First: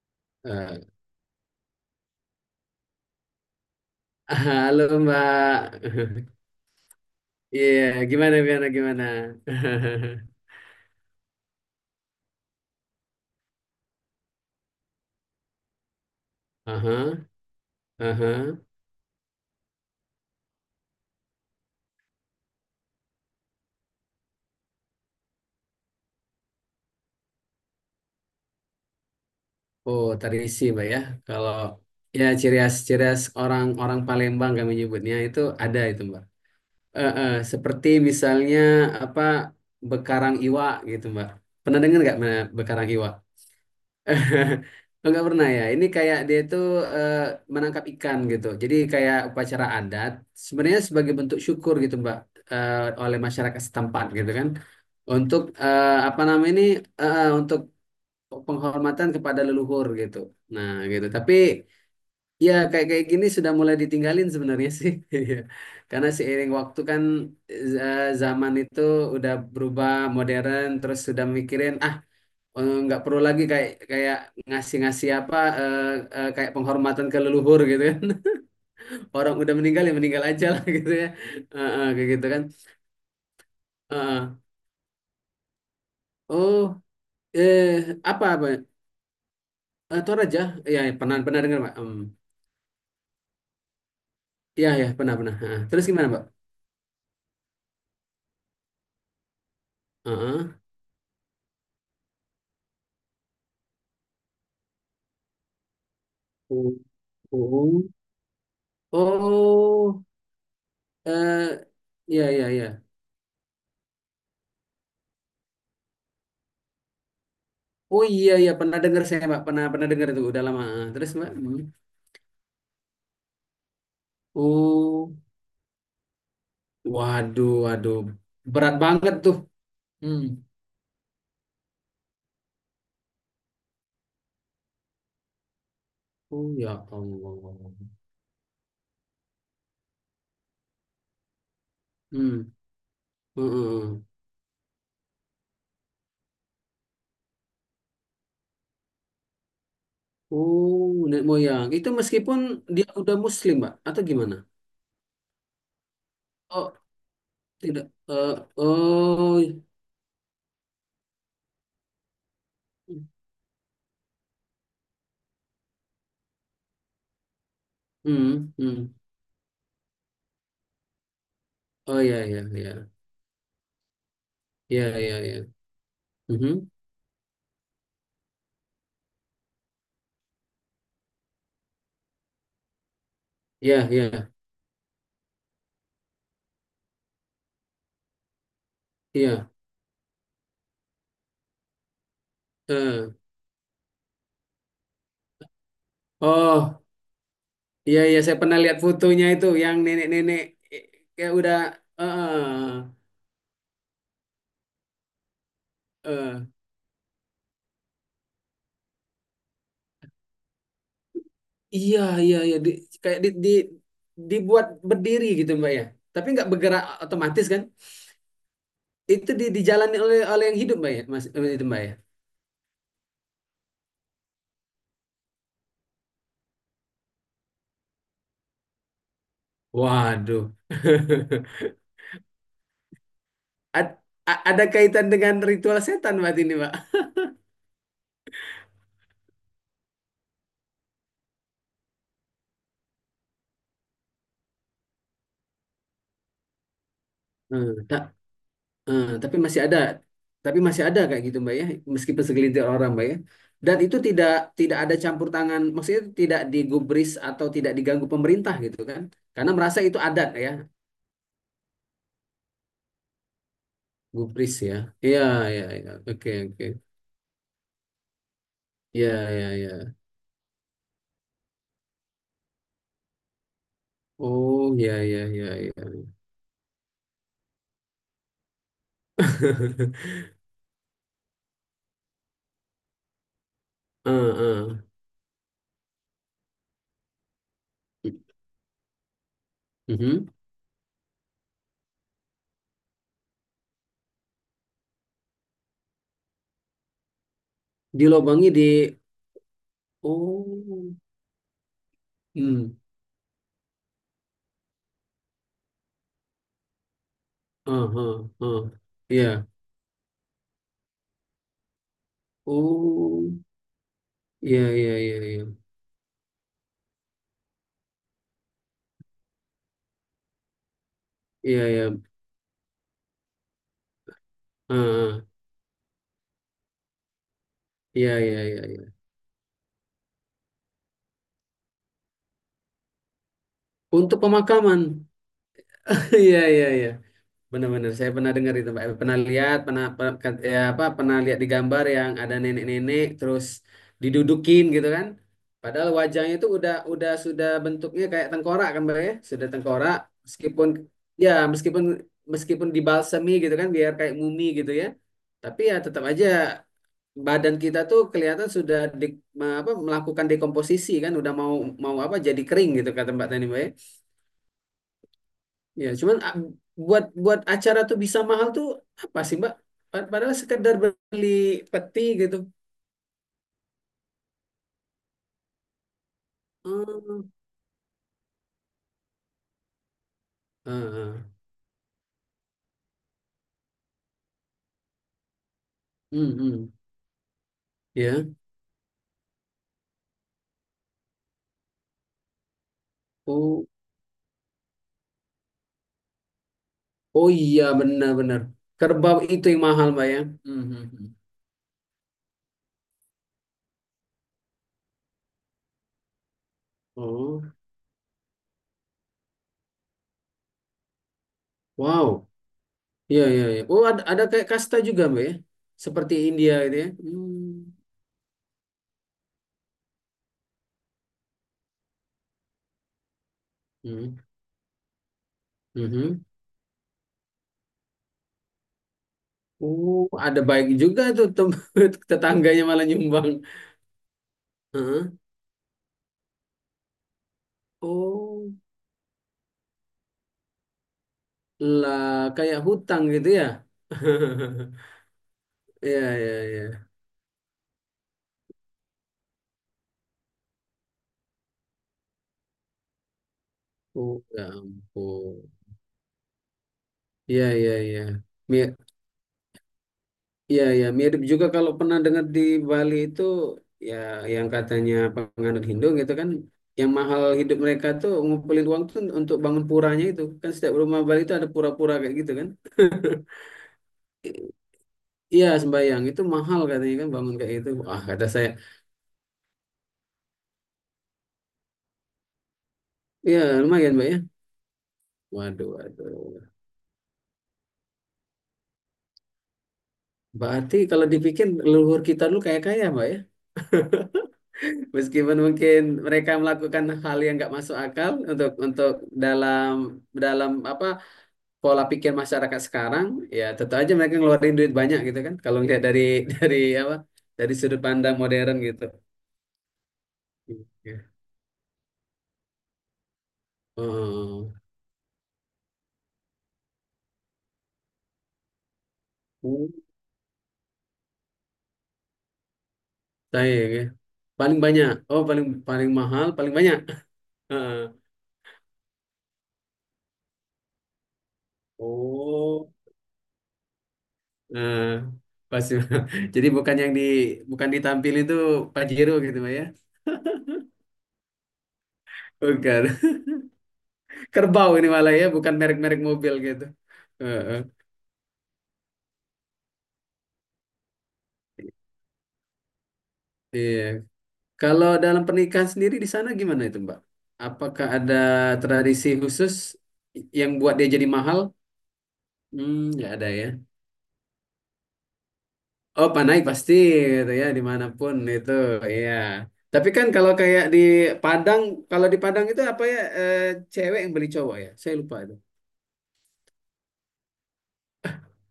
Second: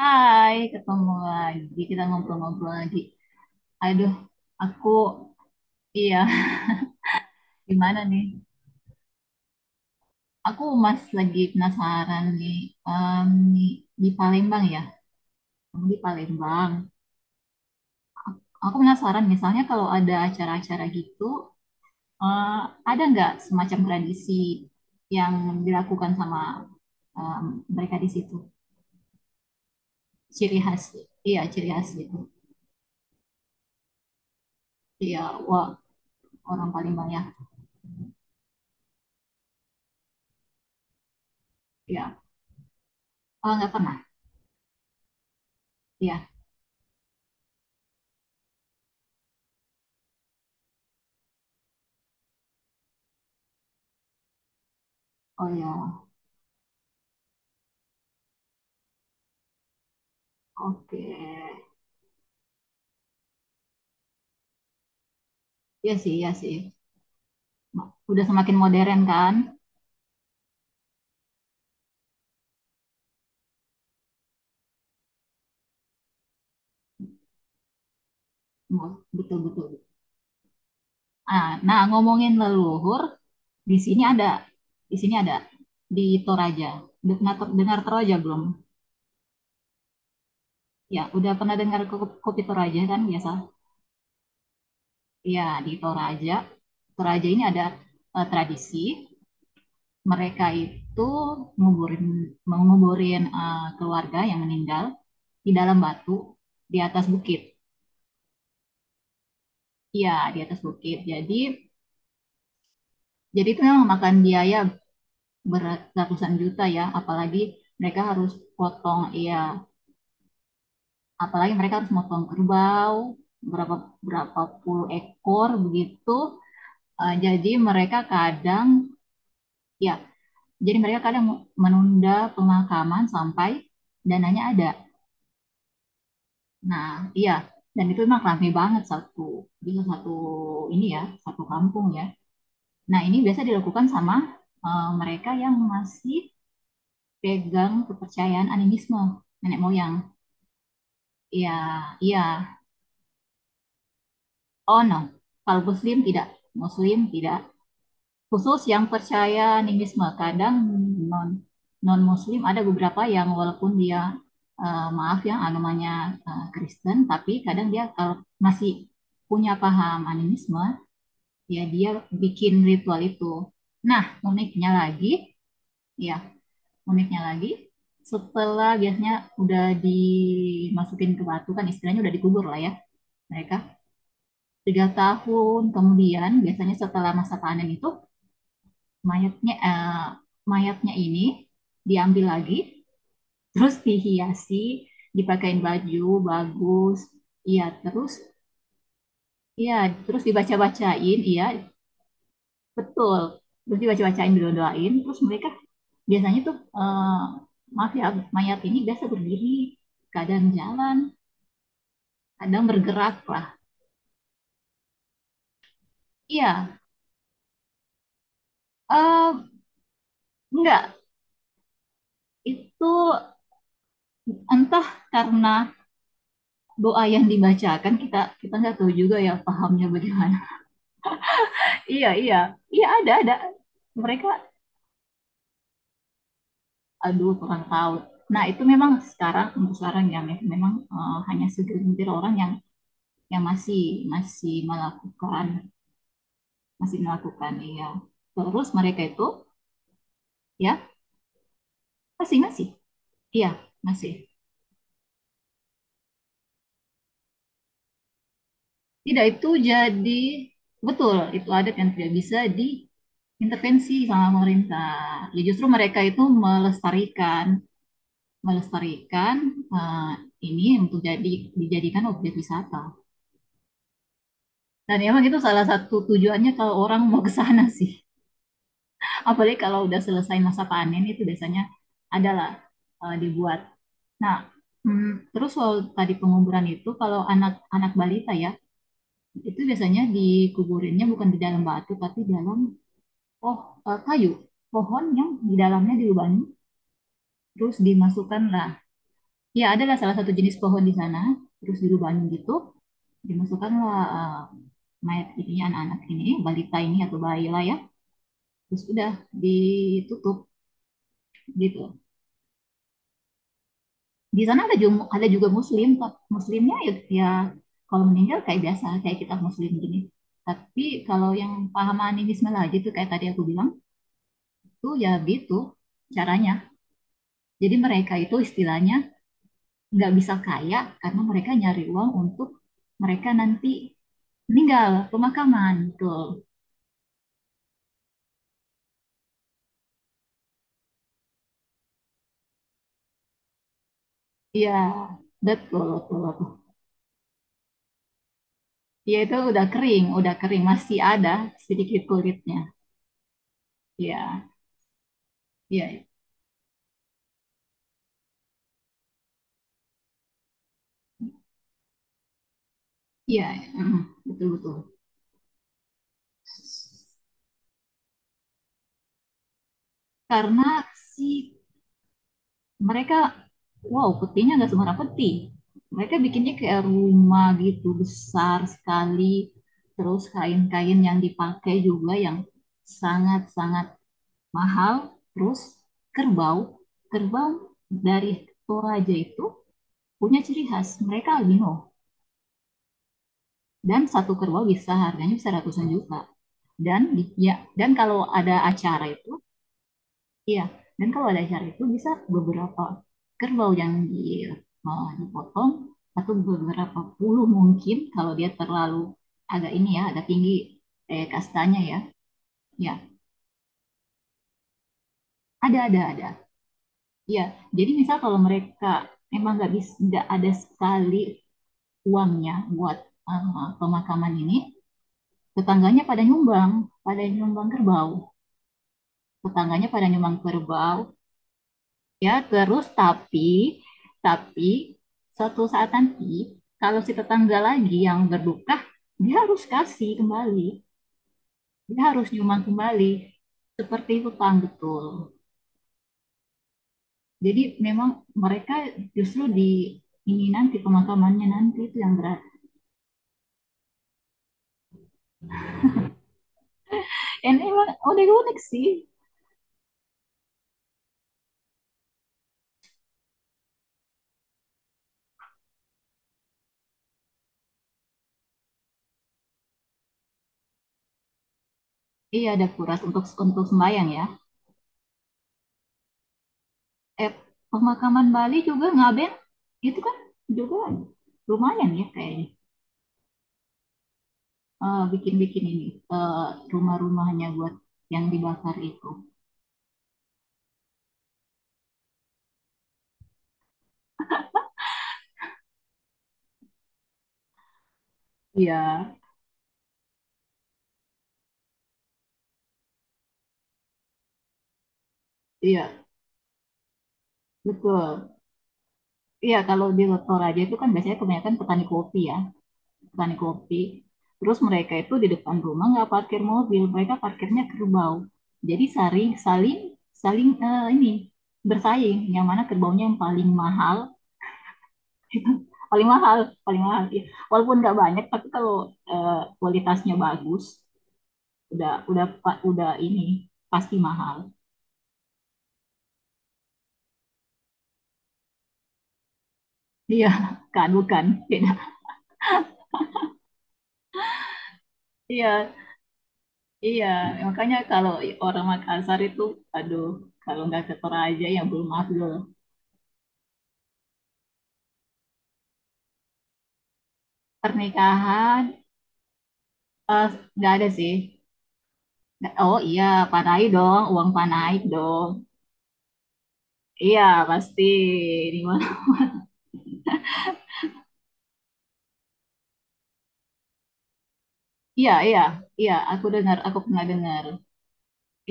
Hai, Eh, ketemu lagi. Kita ngobrol-ngobrol lagi. Aduh, Halo aku Mbak. iya, Iya, gimana gimana nih? gimana gimana? Aku Mas lagi penasaran em, nih, di Palembang ya. Kamu di Palembang. Aha, aha. Aku penasaran misalnya kalau ada acara-acara gitu, eh, ada nggak semacam tradisi yang dilakukan sama em, mereka di situ? Oh, Ciri tradisi khas, Mbak ya. iya Kalau, ciri khas gitu. ya ciri khas orang-orang Palembang kami nyebutnya Iya, itu wah ada itu Mbak. orang Palembang Eh, ya. eh, seperti misalnya apa bekarang iwa gitu Mbak. Pernah dengar Iya, nggak Mbak, bekarang iwa? oh nggak pernah. Enggak pernah ya. Ini kayak Iya, dia itu eh, menangkap ikan gitu. Jadi kayak upacara adat. Sebenarnya sebagai bentuk syukur gitu Mbak, eh, oleh masyarakat setempat gitu kan. Untuk oh ya, apa namanya ini, untuk penghormatan kepada leluhur gitu. Nah oke. gitu. Tapi ya kayak kayak gini sudah mulai ditinggalin sebenarnya sih. Iya. Iya Karena sih, iya seiring sih. waktu kan, Udah zaman semakin itu modern udah kan? berubah modern. Terus sudah mikirin, "Ah, nggak perlu lagi kayak kayak ngasih-ngasih apa, kayak penghormatan ke leluhur gitu kan, orang udah Betul-betul. meninggal ya meninggal aja lah, gitu ya." Ah, Eh, nah, eh, kayak gitu ngomongin kan. leluhur, di Eh, sini ada. eh. Di sini ada. Di Toraja. Oh, Udah pernah dengar eh Toraja apa belum? apa. Toraja. Ya ya, Ya, pernah udah pernah pernah dengar pak. dengar kopi Toraja kan biasa? Ya ya pernah pernah. Iya, Ah, di terus gimana pak? Toraja. Toraja ini ada tradisi. Mereka Heeh. itu nguburin, menguburin keluarga yang meninggal di dalam batu, Oh, di atas bukit. oh. Oh, Iya, di atas bukit. Jadi, eh ya ya ya. jadi itu memang makan biaya beratusan juta ya, apalagi mereka Oh harus iya iya pernah potong dengar saya ya, pak, pernah pernah dengar itu udah lama. Ah, terus mbak. apalagi Hmm. mereka harus potong kerbau berapa berapa puluh Oh, ekor begitu. Uh, jadi waduh mereka waduh, berat kadang banget tuh. ya, Hmm. jadi mereka kadang menunda pemakaman sampai dananya ada. Oh ya Nah, iya, Allah. dan itu memang ramai banget, satu bisa satu ini ya, satu kampung ya. Hmm. Nah ini biasa dilakukan Mm-mm. sama mereka yang masih pegang kepercayaan animisme nenek moyang. Oh, nenek moyang. Itu Ya, iya. meskipun dia udah muslim, Mbak, atau gimana? Oh no. Kalau Muslim tidak, Oh, Muslim tidak. tidak. Eh, Khusus yang percaya oh. animisme, kadang non non Muslim, ada beberapa yang walaupun dia maaf ya agamanya Kristen, tapi kadang dia kalau Hmm, hmm. masih punya paham animisme, ya dia Oh ya ya bikin ya. ritual itu. Nah, uniknya Ya ya lagi, ya. ya Mhm. uniknya lagi, setelah biasanya udah dimasukin ke batu kan istilahnya udah dikubur lah ya, mereka Ya ya 3 tahun kemudian biasanya setelah masa panen itu, ya. mayatnya eh, mayatnya ini diambil lagi, Eh. terus dihiasi, dipakein baju Oh, bagus. Iya, iya terus iya saya pernah lihat fotonya itu iya, yang terus nenek-nenek, eh, dibaca-bacain. kayak Iya udah eh eh, betul, terus dibaca-bacain didoain terus mereka biasanya eh. tuh maaf ya, mayat ini biasa berdiri, kadang jalan, Iya iya iya. kadang Di- bergerak kayak lah. di dibuat berdiri gitu, Mbak ya. Tapi nggak Iya, bergerak otomatis kan? Itu eh, di, dijalani oleh oleh yang hidup mbak enggak, ya mas, itu mbak ya. itu entah karena doa yang dibacakan, kita kita nggak tahu juga ya pahamnya bagaimana. Waduh. Iya iya iya, ada, Ad- mereka, a- ada kaitan dengan ritual setan mbak, ini mbak. aduh kurang tahu. Nah itu memang sekarang, untuk sekarang ya, memang hanya segelintir orang yang masih masih melakukan, Eh, iya. tak, Terus mereka eh, itu Tapi masih ada, tapi masih ya ada kayak gitu mbak ya, meskipun masih, segelintir orang mbak ya, iya, dan itu masih. tidak, tidak ada campur tangan, maksudnya tidak digubris atau tidak diganggu pemerintah gitu kan, Tidak, itu karena merasa itu jadi adat ya, betul, itu adat yang tidak bisa diintervensi sama gubris ya. Iya pemerintah. Ya iya justru iya, mereka itu oke oke. melestarikan, Iya melestarikan iya iya. eh, ini untuk dijadikan objek wisata. Oh iya Dan iya emang itu iya salah iya. satu tujuannya kalau orang mau ke sana sih. Apalagi kalau udah selesai masa panen itu, biasanya adalah dibuat. Eh, Nah, eh. mm, terus soal tadi penguburan itu, kalau anak-anak balita ya, itu biasanya Mhm. dikuburinnya bukan di dalam batu tapi dalam oh kayu, pohon yang di dalamnya dilubangi terus Dilobangi di. dimasukkanlah. Ya, adalah salah satu jenis pohon di Oh. sana, terus dilubangi gitu. Hmm. Dimasukkanlah mayat ininya, anak-anak ini, balita ini atau bayi lah ya. Ah ah. Ah. Terus udah Ya. ditutup gitu. Oh Di sana ya ya ya. ada juga Ya muslim, tapi muslimnya ya, ya kalau meninggal kayak biasa, kayak kita muslim gini. Tapi kalau yang ya ya. pahaman ini Bismillah aja tuh, kayak tadi aku bilang, Ah tuh ya ah. gitu caranya. Jadi mereka Ya itu ya ya ya. istilahnya nggak bisa kaya, karena mereka nyari uang untuk mereka nanti Untuk pemakaman. meninggal, pemakaman, betul. Ya ya ya. Benar-benar saya pernah dengar itu Mbak. Pernah lihat, pernah pernah- ya apa pernah lihat di gambar yang ada nenek-nenek terus didudukin Iya gitu kan. betul Padahal betul wajahnya itu betul. Udah sudah bentuknya kayak tengkorak kan Mbak ya, Iya itu sudah udah tengkorak kering, udah kering meskipun, masih ya ada meskipun, sedikit kulitnya. meskipun dibalsemi gitu kan biar kayak Iya mumi gitu ya. Tapi ya tetap iya aja badan kita tuh kelihatan sudah di-, apa melakukan dekomposisi kan udah mau, mau apa jadi kering gitu kata Mbak tadi iya, Mbak ya. mm, betul betul. Ya, cuman a- buat buat acara tuh bisa mahal tuh apa sih, Mbak? Pa- Padahal sekedar Karena beli si peti gitu. mereka, wow, petinya nggak sembarang peti, mereka bikinnya kayak Hmm. rumah gitu, besar sekali. Terus kain-kain Ah, yang dipakai juga yang sangat-sangat mahal, terus hmm, kerbau, hmm. kerbau Ya. dari Toraja itu punya ciri khas, mereka albino, Oh, dan satu kerbau bisa harganya bisa ratusan juta. Dan oh ya, iya dan kalau benar-benar. ada acara Kerbau itu, itu yang mahal, Mbak ya. Hmm, iya, hmm, hmm. dan kalau ada acara itu bisa beberapa kerbau yang di, mau dipotong, atau beberapa puluh, Oh, mungkin kalau dia terlalu agak ini ya, agak tinggi kastanya ya, wow. ya, Iya, iya, iya. Oh, ada kayak kasta juga, Mbak ya. Ada Seperti ada. India gitu ya. Hmm. Ya jadi misal kalau mereka memang nggak bisa, nggak ada sekali uangnya buat Hmm. pemakaman ini, tetangganya Mhm. Pada nyumbang kerbau. Tetangganya Oh, pada nyumbang ada baik kerbau. juga tuh tem- Ya, tetangganya terus malah nyumbang. tapi Heeh. suatu saat nanti kalau si tetangga lagi yang Oh. berduka, dia harus kasih kembali. Dia Lah, harus kayak nyumbang hutang kembali. gitu ya? Seperti hutang, betul. Iya, iya, iya. Jadi memang mereka justru di ini, nanti pemakamannya nanti itu yang berat. Oh, ya ampun. Iya, Dan iya, emang iya. udah unik Mir sih. iya, iya. Mirip juga kalau pernah dengar di Bali itu, ya yang katanya penganut Hindu gitu kan, yang mahal hidup mereka tuh ngumpulin uang tuh untuk bangun puranya itu. Kan setiap rumah Bali itu ada pura-pura kayak gitu Iya kan. ada kuras untuk sembahyang ya. Iya, sembayang. Itu mahal katanya kan eh, bangun kayak gitu. Ah, kata Pemakaman saya. Bali juga Ngaben itu kan juga lumayan ya kayaknya, Iya, lumayan, Mbak ya. Bikin-bikin Waduh, ini, eh, waduh. rumah-rumahnya buat yang dibakar itu. Berarti kalau dipikir leluhur kita dulu kaya-kaya, Mbak ya. Meskipun mungkin mereka melakukan hal yang nggak masuk akal untuk Iya, dalam, dalam apa pola pikir masyarakat sekarang, ya tentu aja mereka ngeluarin duit banyak gitu kan. Kalau ngelihat dari iya, dari apa dari sudut pandang betul. modern gitu. Iya, kalau di Toraja itu kan Iya. biasanya kebanyakan petani kopi ya, petani kopi. Oh, Terus mereka itu di depan rumah nggak parkir mobil, mereka parkirnya kerbau. Jadi saling saling oh, saling ini bersaing, yang mana kerbaunya yang paling saya ya. Ya. mahal, Paling banyak. Oh, paling paling paling mahal, mahal, paling banyak. paling mahal ya. Heeh. Walaupun nggak banyak tapi kalau kualitasnya bagus, udah udah Oh, udah ini pasti mahal. eh, pasti. Jadi bukan yang di, bukan ditampil itu Pajero gitu Pak, ya. Iya, kan bukan. Bukan. Kerbau ini malah ya, bukan Iya merek-merek mobil gitu. iya, Heeh. makanya kalau orang Makassar itu, aduh, kalau nggak ke Toraja ya belum afdol. Iya. Kalau dalam pernikahan sendiri di sana gimana itu, Mbak? Apakah ada Pernikahan tradisi khusus eh, yang nggak buat dia ada jadi sih. mahal? Oh Hmm, iya, nggak ada ya. panai dong, uang panai dong. Oh, panai pasti Iya gitu ya, pasti, dimanapun itu. di mana. Iya. Tapi kan kalau kayak di Padang, kalau di Padang itu apa ya, cewek yang beli cowok ya? Saya Iya lupa itu. iya iya, aku dengar, aku pernah dengar.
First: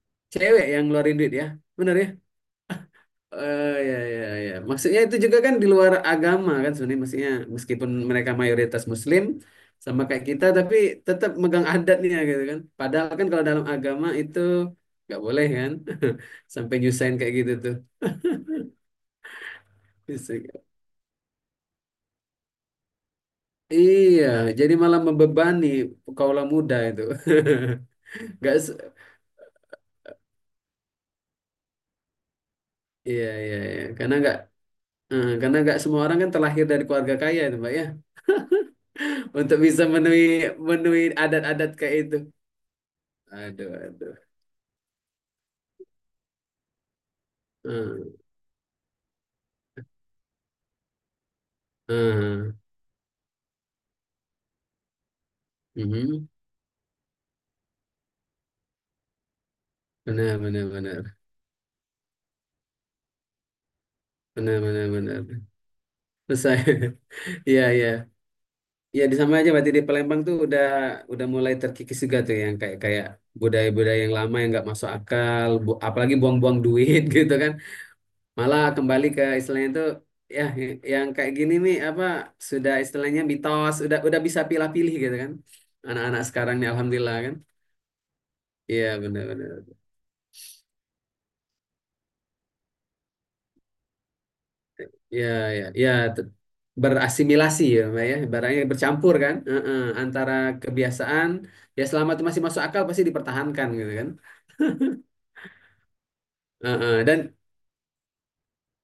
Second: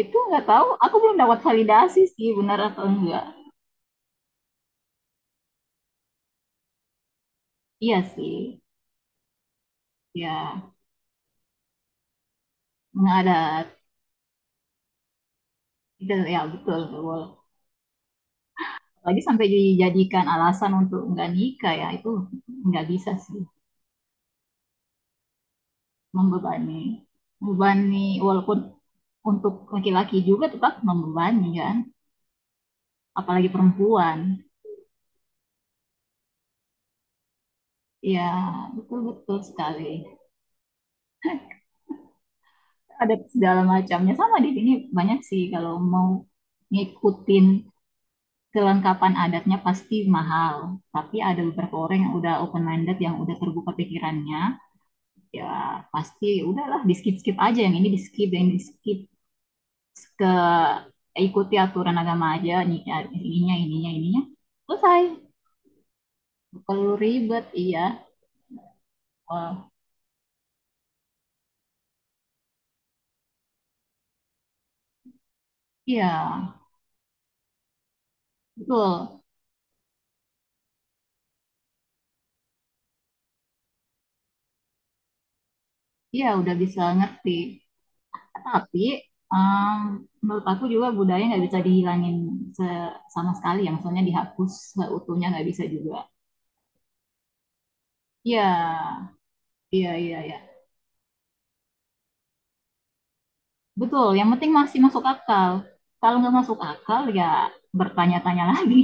Itu nggak Cewek tahu, yang aku belum ngeluarin duit dapat ya, bener validasi ya? sih benar atau enggak. Ya ya ya. Maksudnya itu juga kan di luar agama kan sebenarnya maksudnya meskipun Iya mereka sih, mayoritas Muslim sama kayak kita ya tapi tetap megang adatnya gitu kan. Padahal nggak kan ada, kalau dalam agama itu nggak boleh kan, tidak ya sampai betul, nggak nyusahin boleh. kayak gitu tuh. Lagi sampai dijadikan alasan untuk nggak nikah ya, itu nggak bisa sih, Iya, jadi malah membebani kaula muda membebani, itu. membebani. Nggak, Walaupun se- untuk laki-laki juga tetap membebani kan, iya apalagi iya iya. Karena nggak, perempuan. Karena nggak semua orang kan terlahir dari keluarga kaya itu mbak ya, Ya betul betul untuk bisa sekali. menuhi, menuhi adat-adat kayak itu. Ada segala Aduh macamnya, aduh. sama di sini banyak sih kalau mau ngikutin Eee, kelengkapan adatnya pasti mahal, tapi ada beberapa orang yang udah heeh, open minded, yang udah terbuka pikirannya, ya pasti mhm, udahlah, di skip skip aja, yang ini di skip, yang ini di skip, ke benar benar benar. ikuti aturan agama aja, ininya ininya ininya, Benar benar selesai. benar. Terus saya Perlu ribet, iya iya, iya. Ya di sama aja oh, berarti di Palembang tuh udah mulai terkikis juga tuh yang kayak kayak budaya-budaya yang lama yang nggak masuk akal, bu- apalagi buang-buang iya, duit gitu kan. Malah kembali betul, ke istilahnya tuh, ya y- yang kayak gini nih apa sudah istilahnya mitos, udah bisa pilih-pilih gitu kan. Anak-anak iya udah sekarang nih bisa alhamdulillah ngerti. kan. Tapi Iya benar benar. um, menurut aku juga budaya nggak bisa dihilangin sama sekali, yang soalnya dihapus seutuhnya Ya, nggak bisa ya, ya, juga. te- berasimilasi ya, Mbak ya, Ya, barangnya bercampur kan. Heeh, iya, iya, antara iya. kebiasaan, ya selama itu masih masuk akal pasti dipertahankan gitu Betul, kan. yang penting masih masuk akal. Kalau nggak masuk akal, Heeh, ya bertanya-tanya lagi.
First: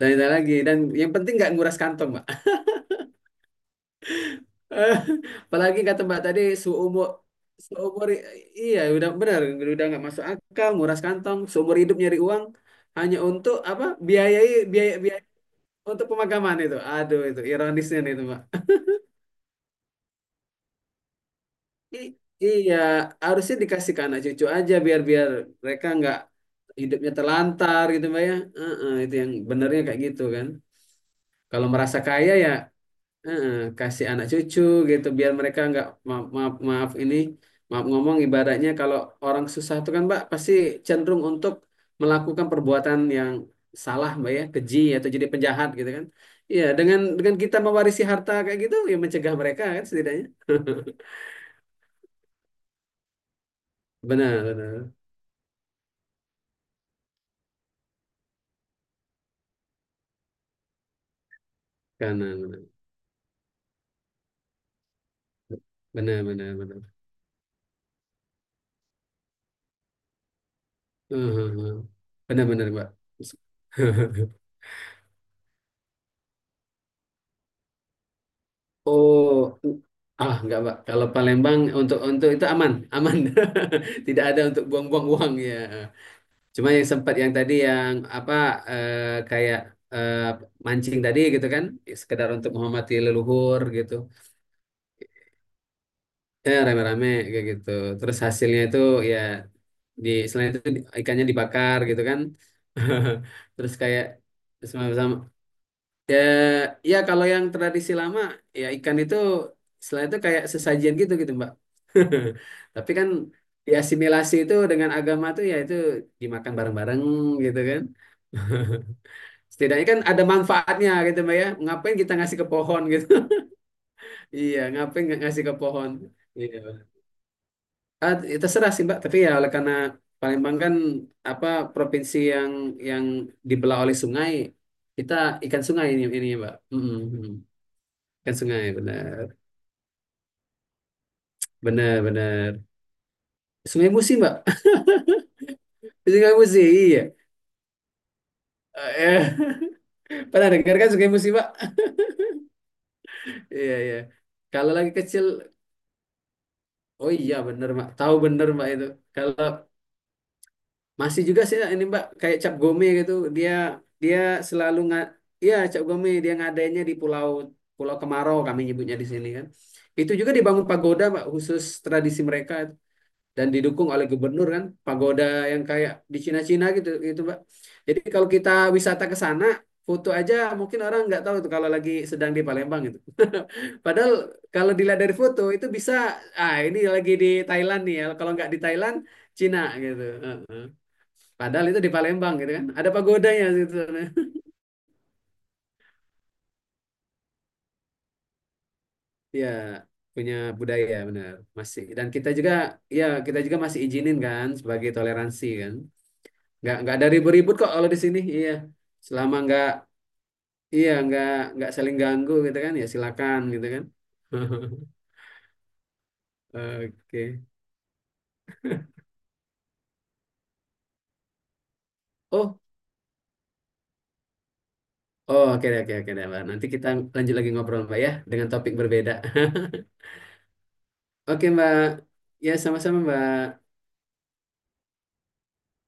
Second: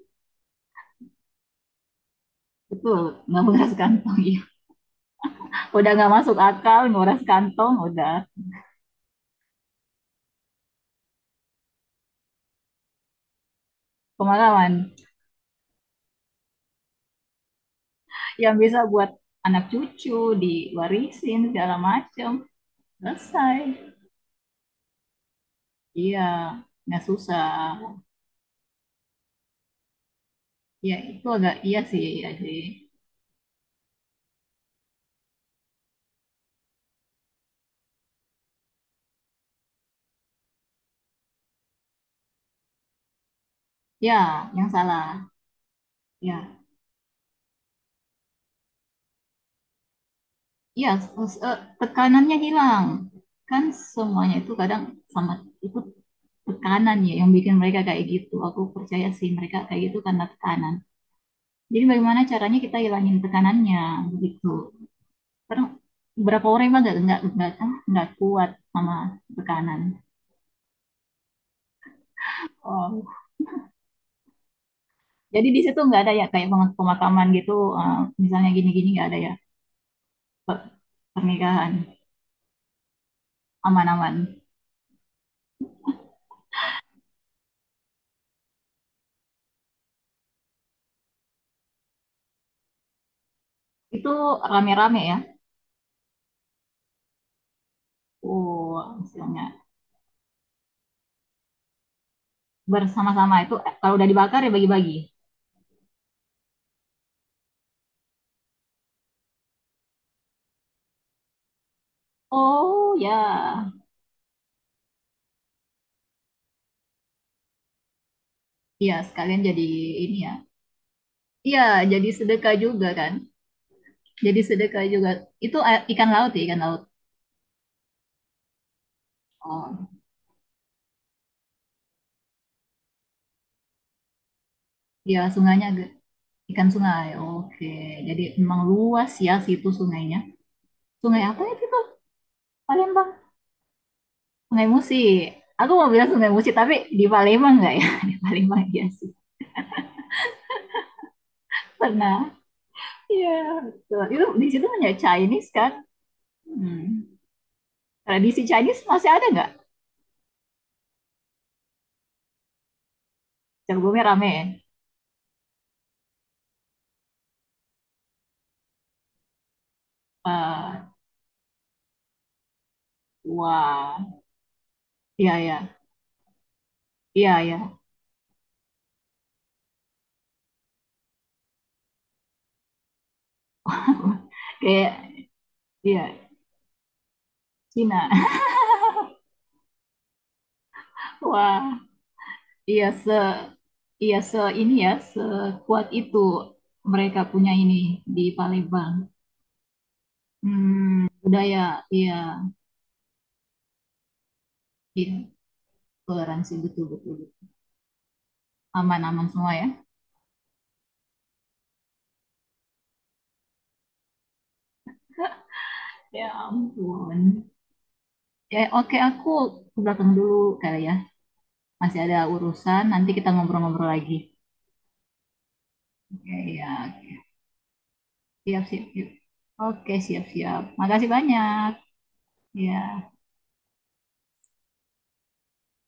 dan ada lagi dan yang penting nggak nguras kantong Mbak. Betul, nggak nguras kantong. Iya. Apalagi Udah kata nggak Mbak masuk tadi akal, seumur, nguras kantong, seumur, udah iya udah benar, udah nggak masuk akal nguras kantong seumur hidup nyari uang hanya untuk apa biayai pengalaman. biaya biaya, untuk pemakaman itu, aduh itu ironisnya nih itu. Yang bisa buat anak cucu, diwarisin, segala I- macam, Iya, harusnya selesai. dikasih ke anak cucu aja biar biar mereka nggak Iya, nggak hidupnya susah. terlantar gitu Mbak ya. Heeh, itu yang benernya kayak gitu kan. Ya, itu agak Kalau iya merasa sih, ya, kaya ya, sih. heeh, kasih anak cucu gitu biar mereka nggak, maaf, maaf maaf ini, maaf ngomong ibaratnya kalau orang susah tuh kan Mbak pasti cenderung untuk melakukan perbuatan yang salah Ya, Mbak ya, yang keji atau jadi salah. penjahat gitu kan. Ya, Iya, dengan kita mewarisi harta kayak gitu ya mencegah mereka kan setidaknya. ya tekanannya hilang. Kan semuanya Benar, itu kadang benar. sama, itu tekanan ya yang bikin mereka kayak gitu. Aku percaya sih mereka kayak gitu karena tekanan. Jadi bagaimana caranya Kanan. kita hilangin tekanannya gitu. Karena Benar, beberapa benar, orang emang benar. nggak kuat sama tekanan. Eh, eh, eh. Benar, benar, Mbak. Oh, jadi di situ nggak ada ya kayak pemakaman gitu, eh, misalnya gini-gini nggak ada ya, Oh, ah, nggak, Mbak. Kalau Palembang pernikahan, untuk itu aman, aman. aman-aman. Tidak ada untuk buang-buang uang ya. Cuma yang sempat yang tadi yang apa, kayak, eh, mancing tadi gitu kan, sekedar untuk menghormati leluhur gitu. Itu rame-rame ya. Eh, rame-rame kayak gitu. Terus hasilnya itu Oh, ya misalnya di selain itu di- ikannya dibakar gitu kan. bersama-sama itu, Terus kalau kayak udah dibakar ya bagi-bagi. bersama-sama. Ya, ya kalau yang tradisi lama ya ikan itu setelah itu kayak sesajian gitu gitu Mbak. Tapi Oh kan ya, diasimilasi itu dengan agama tuh ya itu dimakan bareng-bareng gitu kan. ya sekalian jadi Setidaknya kan ini ada ya. manfaatnya gitu Mbak ya. Iya, Ngapain jadi kita ngasih ke sedekah pohon juga gitu. kan. Jadi Iya, sedekah ngapain juga. nggak ngasih ke Itu pohon. ikan laut ya, Iya. ikan laut. Ah, ya terserah sih Mbak, tapi ya oleh karena Oh, Palembang kan apa provinsi yang dibelah oleh sungai, kita ya ikan sungainya sungai ini Mbak. ikan Mm, sungai. mm, mm. Oke, jadi Ikan memang sungai. luas ya situ sungainya. Sungai apa ya itu, Benar-benar. Palembang. Sungai Musi, Mbak. Sungai Musi. Aku mau bilang Sungai Sungai Musi, Musi, tapi di iya. Palembang nggak ya? Di Palembang ya sih. Eh, pernah dengar kan Sungai Musi, Mbak? Pernah. Iya, Iya, iya. betul. Itu di situ Kalau lagi banyak kecil, Chinese kan. Hmm. oh iya benar, Mbak. Tahu Tradisi benar, Mbak Chinese itu. masih ada Kalau nggak? masih juga sih ini, Mbak, kayak cap gome gitu. Dia Jagungnya dia rame ya? selalu nggak, iya, cap gome dia ngadainnya di pulau Pulau Kemarau kami nyebutnya di sini kan. Itu juga dibangun Eh, pagoda, Mbak, khusus tradisi mereka. Dan didukung wah, oleh gubernur kan pagoda iya ya, yang kayak di Cina-Cina gitu gitu iya Mbak. ya. Jadi kalau kita wisata ke sana foto aja mungkin orang nggak tahu tuh kalau lagi sedang di Palembang gitu. Padahal kalau Kayak dilihat dari foto itu bisa, iya, ah ini lagi di Thailand nih ya Cina. kalau nggak di Thailand, Cina gitu. Heeh. Padahal itu Wah, di Palembang gitu kan. iya Ada se, pagodanya gitu. iya se ini ya, sekuat itu mereka punya ini di Palembang. Ya punya budaya Hmm, benar, budaya, masih, dan kita iya, juga ya kita juga masih izinin kan sebagai iya, toleransi kan, toleransi nggak ada betul-betul, ribut-ribut kok kalau di sini iya, aman-aman selama semua nggak, ya. iya, nggak saling ganggu gitu kan ya silakan gitu kan. Ya ampun. Oke. Ya oke, aku ke belakang dulu kali ya. Masih ada Oh, urusan, nanti kita ngobrol-ngobrol lagi. oh oke deh, oke oke deh, Mbak. Oke, Nanti ya. kita lanjut lagi ngobrol Mbak ya dengan Siap, topik siap, siap. berbeda. Oke, siap-siap. Makasih Oke banyak. Mbak. Ya sama-sama Ya. Mbak.